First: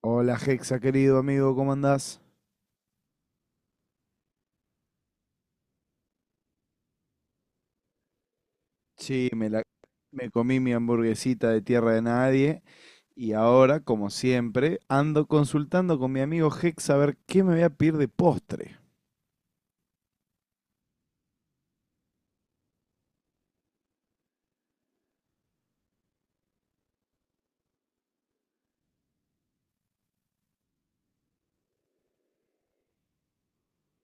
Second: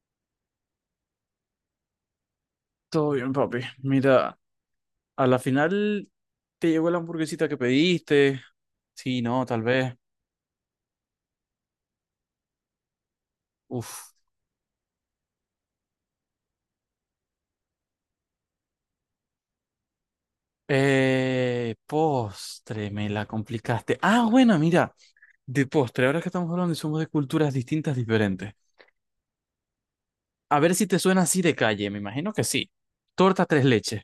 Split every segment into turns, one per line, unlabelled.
Hola Hexa, querido amigo, ¿cómo andás?
Todo bien, papi. Mira, a la final te llegó la hamburguesita que pediste. Sí,
Sí,
no, tal vez.
me comí mi hamburguesita de tierra de nadie y ahora, como
Uf.
siempre, ando consultando con mi amigo Hexa a ver qué me voy a pedir de postre.
Postre, me la complicaste. Ah, bueno, mira, de postre. Ahora que estamos hablando y somos de culturas distintas, diferentes. A ver si te suena así de calle, me imagino que sí. Torta tres leches.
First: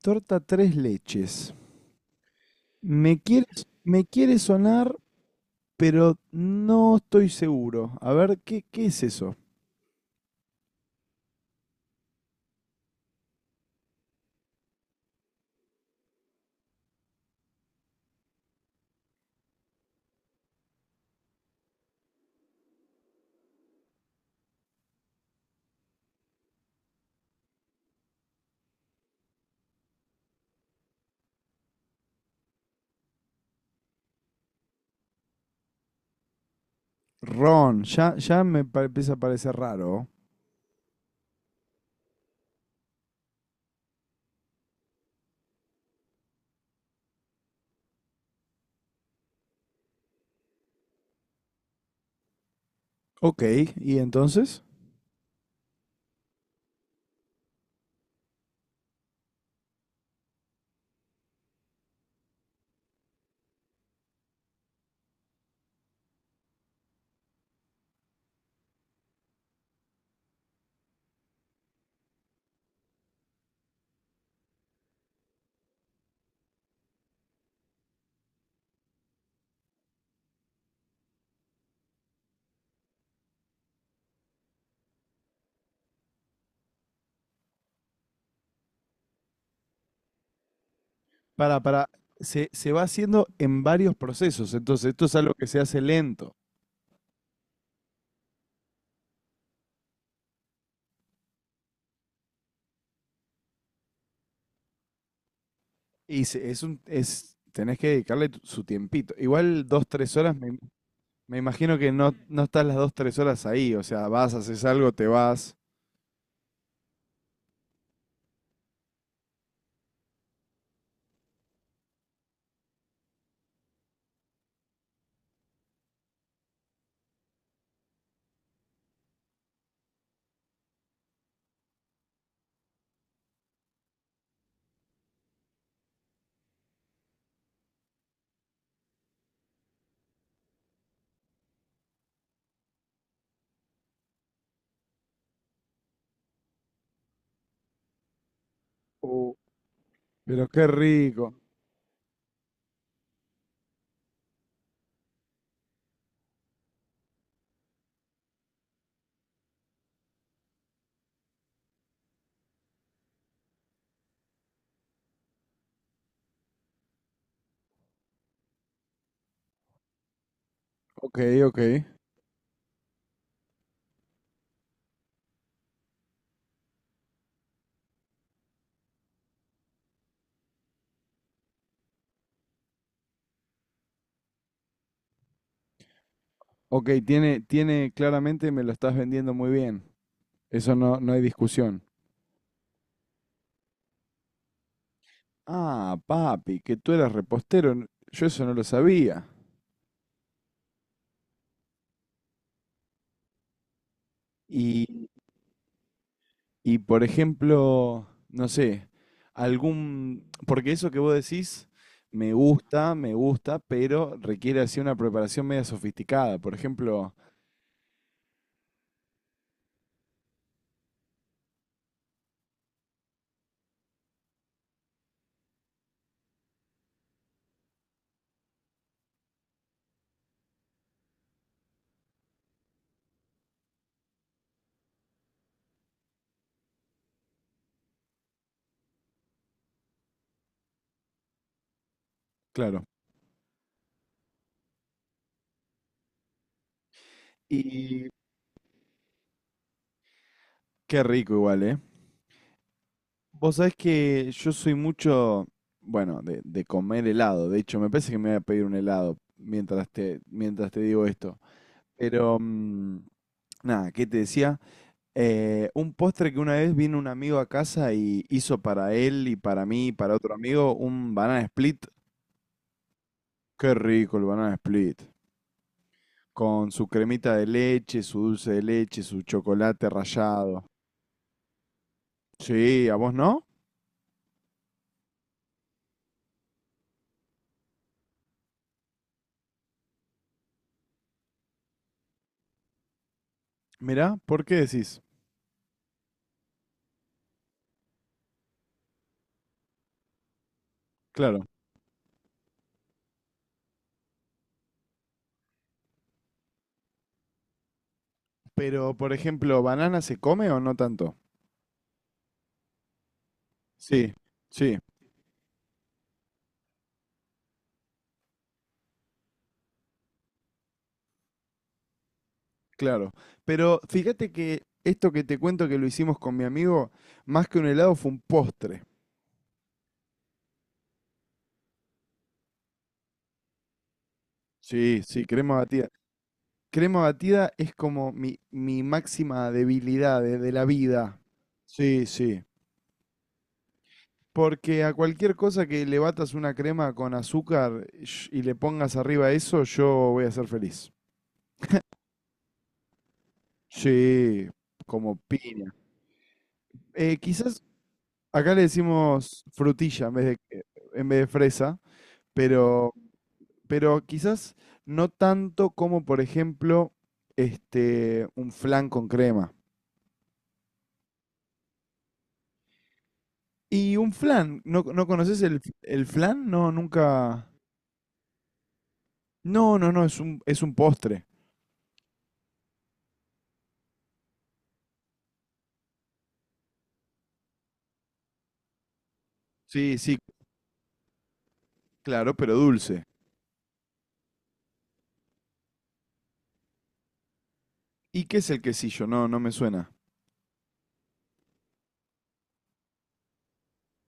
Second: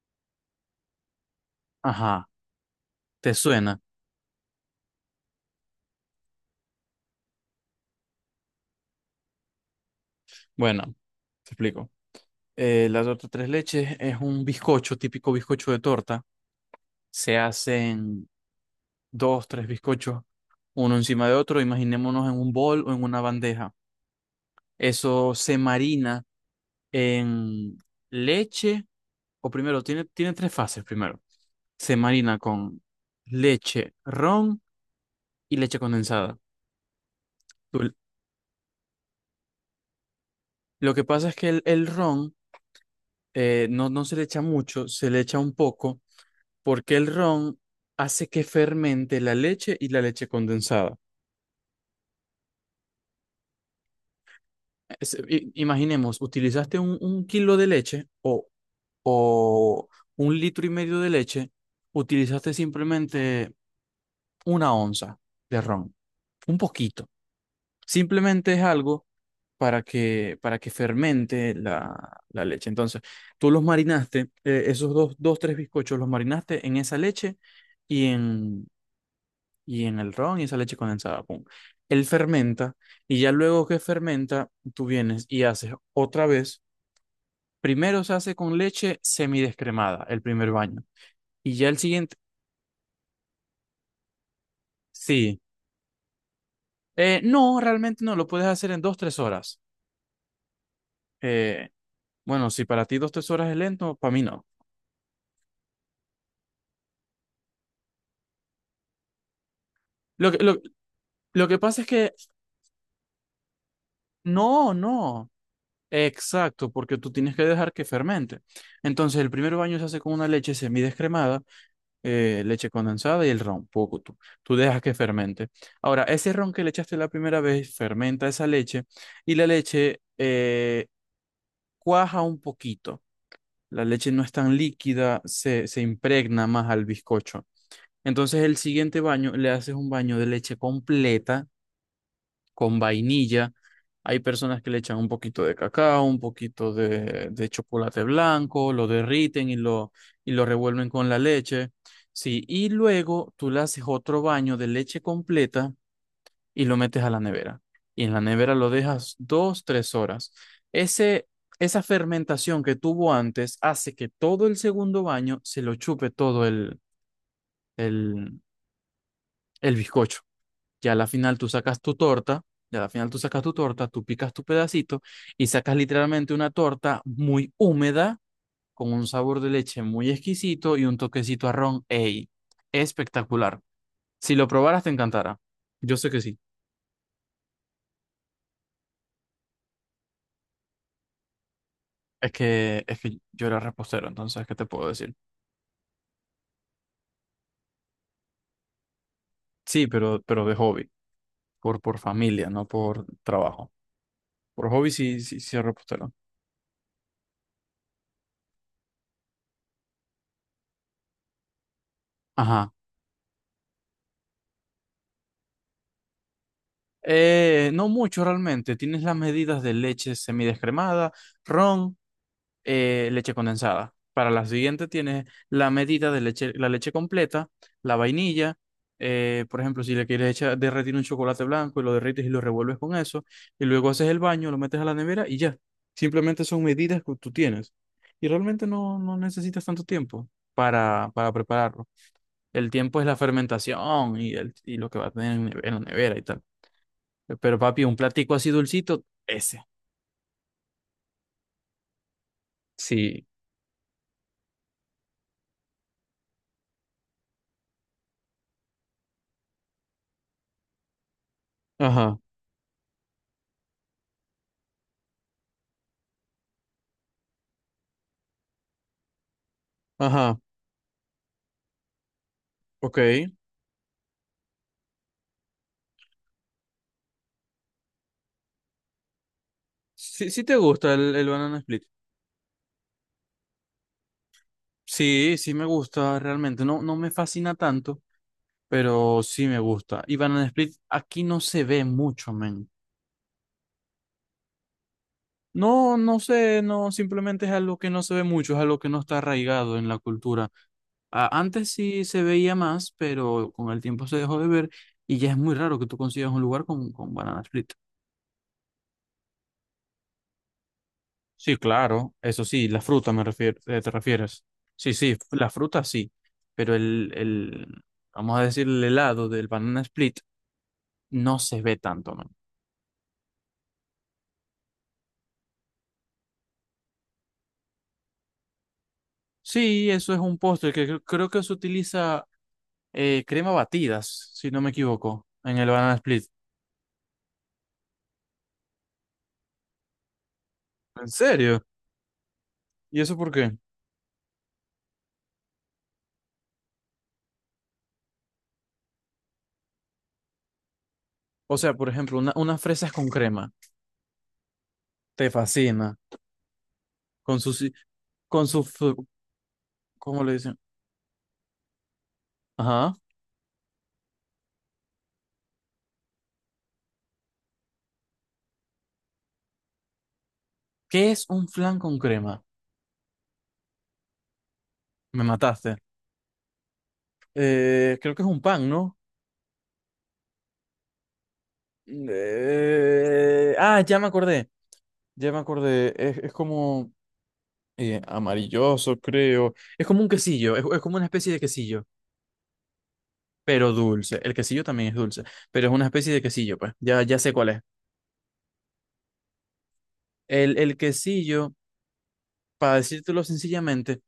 Torta tres leches.
Ajá,
Me
¿te
quiere,
suena?
me quiere sonar, pero no estoy seguro. A ver, ¿ qué es eso?
Bueno, te explico. La torta tres leches es un bizcocho, típico bizcocho de torta. Se hacen dos, tres bizcochos, uno encima de otro, imaginémonos en un bol o en una bandeja. Eso se marina en leche, o primero, tiene tres fases primero. Se marina con leche, ron y leche condensada.
Ron,
Tú-
ya, ya empieza a parecer raro.
Lo que pasa es que el ron no, no se le echa mucho, se le echa un poco, porque el ron hace que fermente la leche y la leche condensada.
Ok, ¿y entonces?
Imaginemos, utilizaste un kilo de leche o un litro y medio de leche, utilizaste simplemente una onza de ron, un poquito. Simplemente es algo para que fermente la leche. Entonces, tú los marinaste, esos tres bizcochos, los marinaste en esa leche y en, y en el ron y esa leche condensada. Pum. Él fermenta y ya luego que fermenta, tú vienes y haces otra vez. Primero se hace con leche semidescremada, el primer baño. Y ya el
Para,
siguiente,
se va haciendo en varios procesos, entonces esto es algo
sí.
que se hace lento
No, realmente no, lo puedes hacer en dos, tres horas. Eh, bueno, si para ti dos, tres horas es lento, para mí no.
y tenés que dedicarle su tiempito. Igual dos, tres
Lo
horas,
que, lo,
me
lo que
imagino
pasa es
que
que,
no, no estás las 2, 3 horas ahí, o sea, vas, haces
no,
algo, te
no.
vas.
Exacto, porque tú tienes que dejar que fermente. Entonces, el primer baño se hace con una leche semidescremada, leche condensada y el ron, poco tú. Tú dejas que fermente. Ahora, ese ron que le echaste la primera vez fermenta esa leche y la leche cuaja un poquito. La leche no es tan líquida, se impregna más al bizcocho. Entonces el siguiente baño le haces un baño de leche completa con vainilla. Hay personas que le echan un poquito de cacao, un poquito de chocolate blanco, lo
Oh,
derriten y y lo
pero qué
revuelven con la
rico.
leche. Sí, y luego tú le haces otro baño de leche completa y lo metes a la nevera. Y en la nevera lo dejas dos, tres horas. Ese, esa fermentación que tuvo antes hace que todo el segundo baño se lo chupe todo el, el bizcocho. ya a la
Ok,
final tú
ok.
sacas tu torta, ya a la final tú sacas tu torta, tú picas tu pedacito y sacas literalmente una torta muy húmeda, con un sabor de leche muy exquisito y un toquecito a ron. ¡Ey! Espectacular. Si lo probaras, te encantará. Yo sé que sí.
Ok, tiene, claramente me lo estás vendiendo muy bien. Eso no, no hay discusión.
Es que yo era repostero, entonces, ¿qué te puedo decir?
Ah, papi, que tú eras repostero. Yo eso no lo sabía.
Sí, pero de hobby, por familia, no por trabajo. Por
Y
hobby sí, sí, sí, era repostero.
Y por ejemplo, no sé, algún, porque eso que vos decís
Ajá.
me gusta, pero requiere así una preparación media sofisticada. Por ejemplo,
No mucho realmente. Tienes las medidas de leche semidescremada, ron, leche condensada. Para la siguiente tienes la medida de leche, la leche completa, la vainilla, por ejemplo, si le quieres echar, derretir un chocolate blanco y lo derrites y lo revuelves con eso, y luego haces el baño, lo metes a la nevera y ya. Simplemente son medidas que tú tienes. Y realmente no, no necesitas tanto tiempo para, prepararlo. El
claro.
tiempo es la fermentación y lo que va a tener en la nevera y tal. Pero papi, un
Y
platico así dulcito, ese.
qué rico igual, ¿eh?
Sí.
Vos sabés que yo soy mucho, bueno, de comer helado. De hecho, me parece que me voy a pedir un helado mientras te digo esto.
Ajá,
Pero, nada, ¿qué te decía? Un postre que una vez vino un amigo a casa y hizo para él y para mí y para otro
ajá,
amigo un banana split.
ok.
Qué rico el banana split. Con su cremita de leche, su dulce de leche, su chocolate
Sí, sí te
rallado.
gusta el banana split.
Sí, ¿a vos no?
Sí, sí me gusta realmente. No, no me fascina tanto, pero sí me gusta. Y banana split aquí no se ve mucho, men.
Mirá, ¿por qué decís?
No, no sé, no, simplemente es algo que no se ve mucho, es algo que no está arraigado en la cultura.
Claro.
Antes sí se veía más, pero con el tiempo se dejó de ver y ya es muy raro que tú consigas un lugar con, banana split.
Pero, por ejemplo, ¿banana se come o no tanto?
Sí, claro, eso sí, la fruta te
Sí,
refieres.
sí,
Sí, sí, la fruta sí, pero el vamos a decir, el helado del banana split no se ve tanto, man.
claro. Pero fíjate que esto que te cuento que lo hicimos con mi amigo, más que un helado fue un postre.
Sí, eso es un postre que creo que se utiliza crema batidas, si no me
Sí, sí,
equivoco,
crema
en el
batida.
banana split.
Crema batida es como mi máxima debilidad de la
¿En
vida.
serio?
Sí, sí.
¿Y eso por qué?
Porque a cualquier cosa que le batas una crema con azúcar y le pongas arriba eso, yo voy a ser feliz.
O sea, por ejemplo, unas fresas con crema,
Sí, como
te
piña.
fascina, con su,
Quizás
si- con
acá le
su, fu-
decimos frutilla en
¿cómo
vez
le dicen?
en vez de fresa, pero,
Ajá.
quizás no tanto como, por ejemplo, un flan con crema.
¿Qué es un flan con crema?
Y un flan, ¿no, no
Me
conoces
mataste.
el flan? No, nunca.
Creo que es un pan, ¿no?
No, no, no, es un postre.
Ah, ya me acordé, ya me acordé. Es como amarilloso, creo. Es
Sí,
como un
sí,
quesillo, es como una especie de quesillo,
claro, pero dulce.
pero dulce. El quesillo también es dulce, pero es una especie de quesillo, pues. Ya, ya sé cuál es.
¿Y qué es el quesillo? No, no me suena.
El quesillo, para decírtelo sencillamente,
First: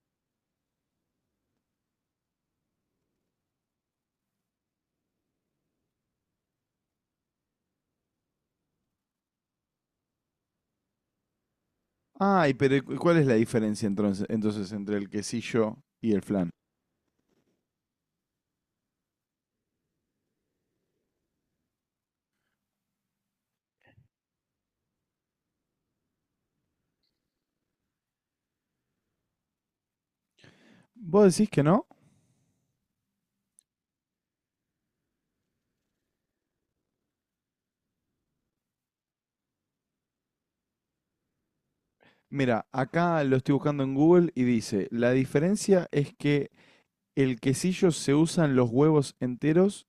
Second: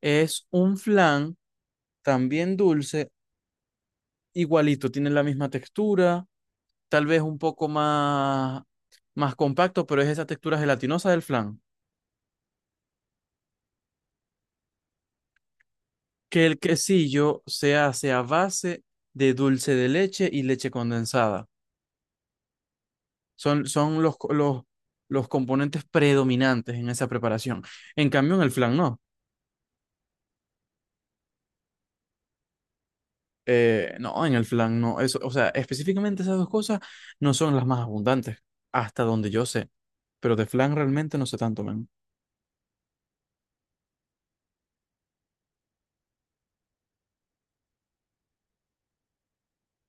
es un flan también dulce, igualito, tiene la misma textura tal vez un poco más compacto, pero es esa textura gelatinosa del flan.
Ay, pero ¿y ¿cuál es la diferencia entonces entre el quesillo y el
Que
flan?
el quesillo se hace a base de dulce de leche y leche condensada. Son los componentes predominantes en esa preparación. En cambio, en el flan no.
¿Vos decís que no?
No, en el flan no. Eso, o sea, específicamente esas dos cosas no son las más abundantes, hasta donde yo sé. Pero de flan realmente no sé tanto, men.
Mira, acá lo estoy buscando en Google y dice, la diferencia es que el quesillo se usan los huevos enteros.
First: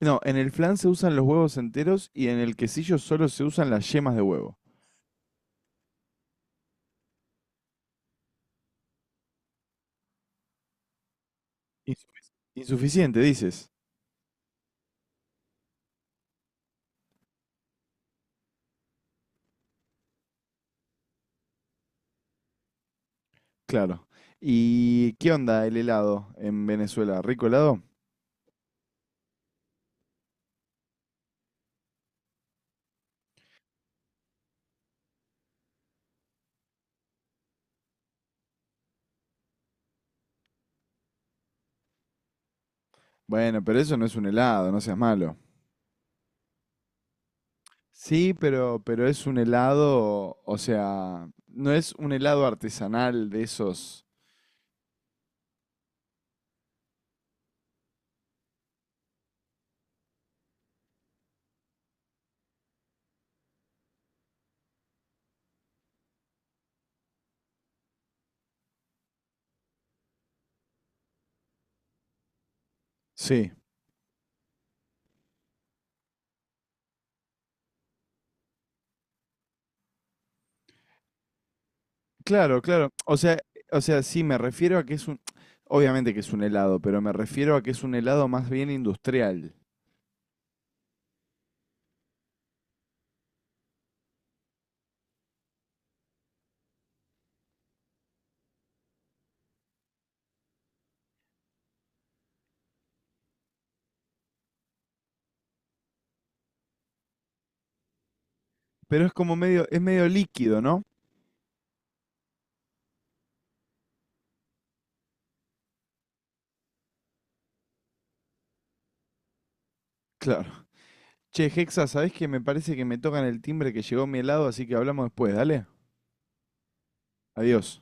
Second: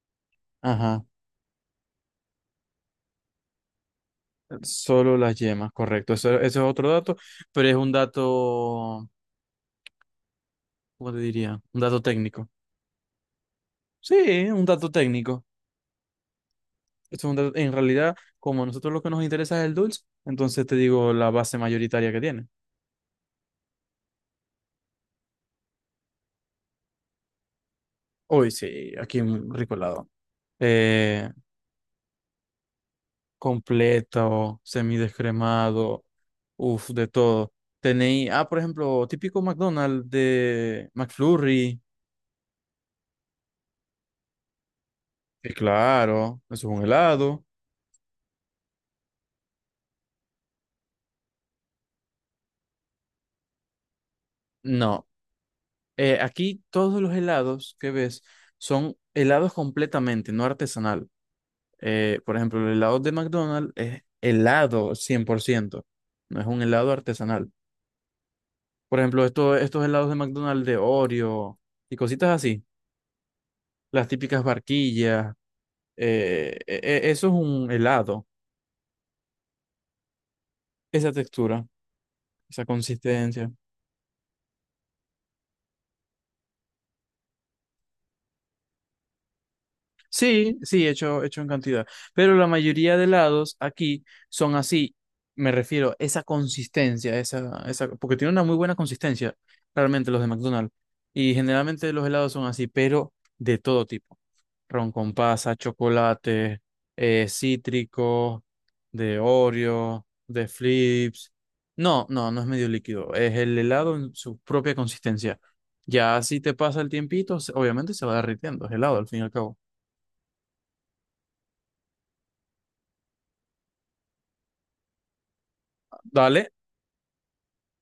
No, en el flan se
Ajá.
usan los huevos enteros y en el quesillo solo se usan las yemas de huevo.
Solo las yemas, correcto. Eso es otro dato, pero es un dato, ¿cómo te diría? Un dato técnico.
Insuficiente, dices.
Sí, un dato técnico. Esto es en realidad, como a nosotros lo que nos interesa es el dulce, entonces te digo la base mayoritaria que tiene.
Claro. ¿Y qué onda el helado en Venezuela? ¿Rico helado?
Hoy sí, aquí un rico helado. Eh, Completo, semidescremado, uff, de todo. Tenéis, ah, por ejemplo, típico McDonald's de McFlurry,
Bueno, pero eso no es un helado, no seas malo.
que claro, eso es un helado.
Sí, pero es un helado, o sea, no es un helado artesanal de esos.
No, aquí todos los helados que ves son helados completamente, no artesanal. Por ejemplo, el helado de McDonald's es helado 100%, no es un helado artesanal. Por ejemplo, estos helados de McDonald's de Oreo y cositas así,
Sí.
las típicas barquillas, eh, e- eso es un helado, esa textura,
Claro,
esa
claro. O sea,
consistencia.
sí, me refiero a que obviamente que es un helado, pero me refiero a que es un helado más bien industrial.
Sí, sí, hecho, hecho en cantidad. Pero la mayoría de helados aquí son así. Me refiero esa consistencia, esa, porque tiene una muy buena consistencia, realmente los de McDonald's. Y generalmente los helados son así, pero de todo tipo. Ron con pasa, chocolate, cítrico,
Pero es
de
como es
Oreo,
medio
de
líquido, ¿no?
Flips. No, no, no es medio líquido. Es el helado en su propia consistencia. Ya si te pasa el tiempito, obviamente se va derritiendo. Es helado al fin y al cabo.
Che, Hexa, ¿sabés que me parece que me tocan el timbre que llegó mi helado, así que hablamos después, dale?
Dale.
Adiós.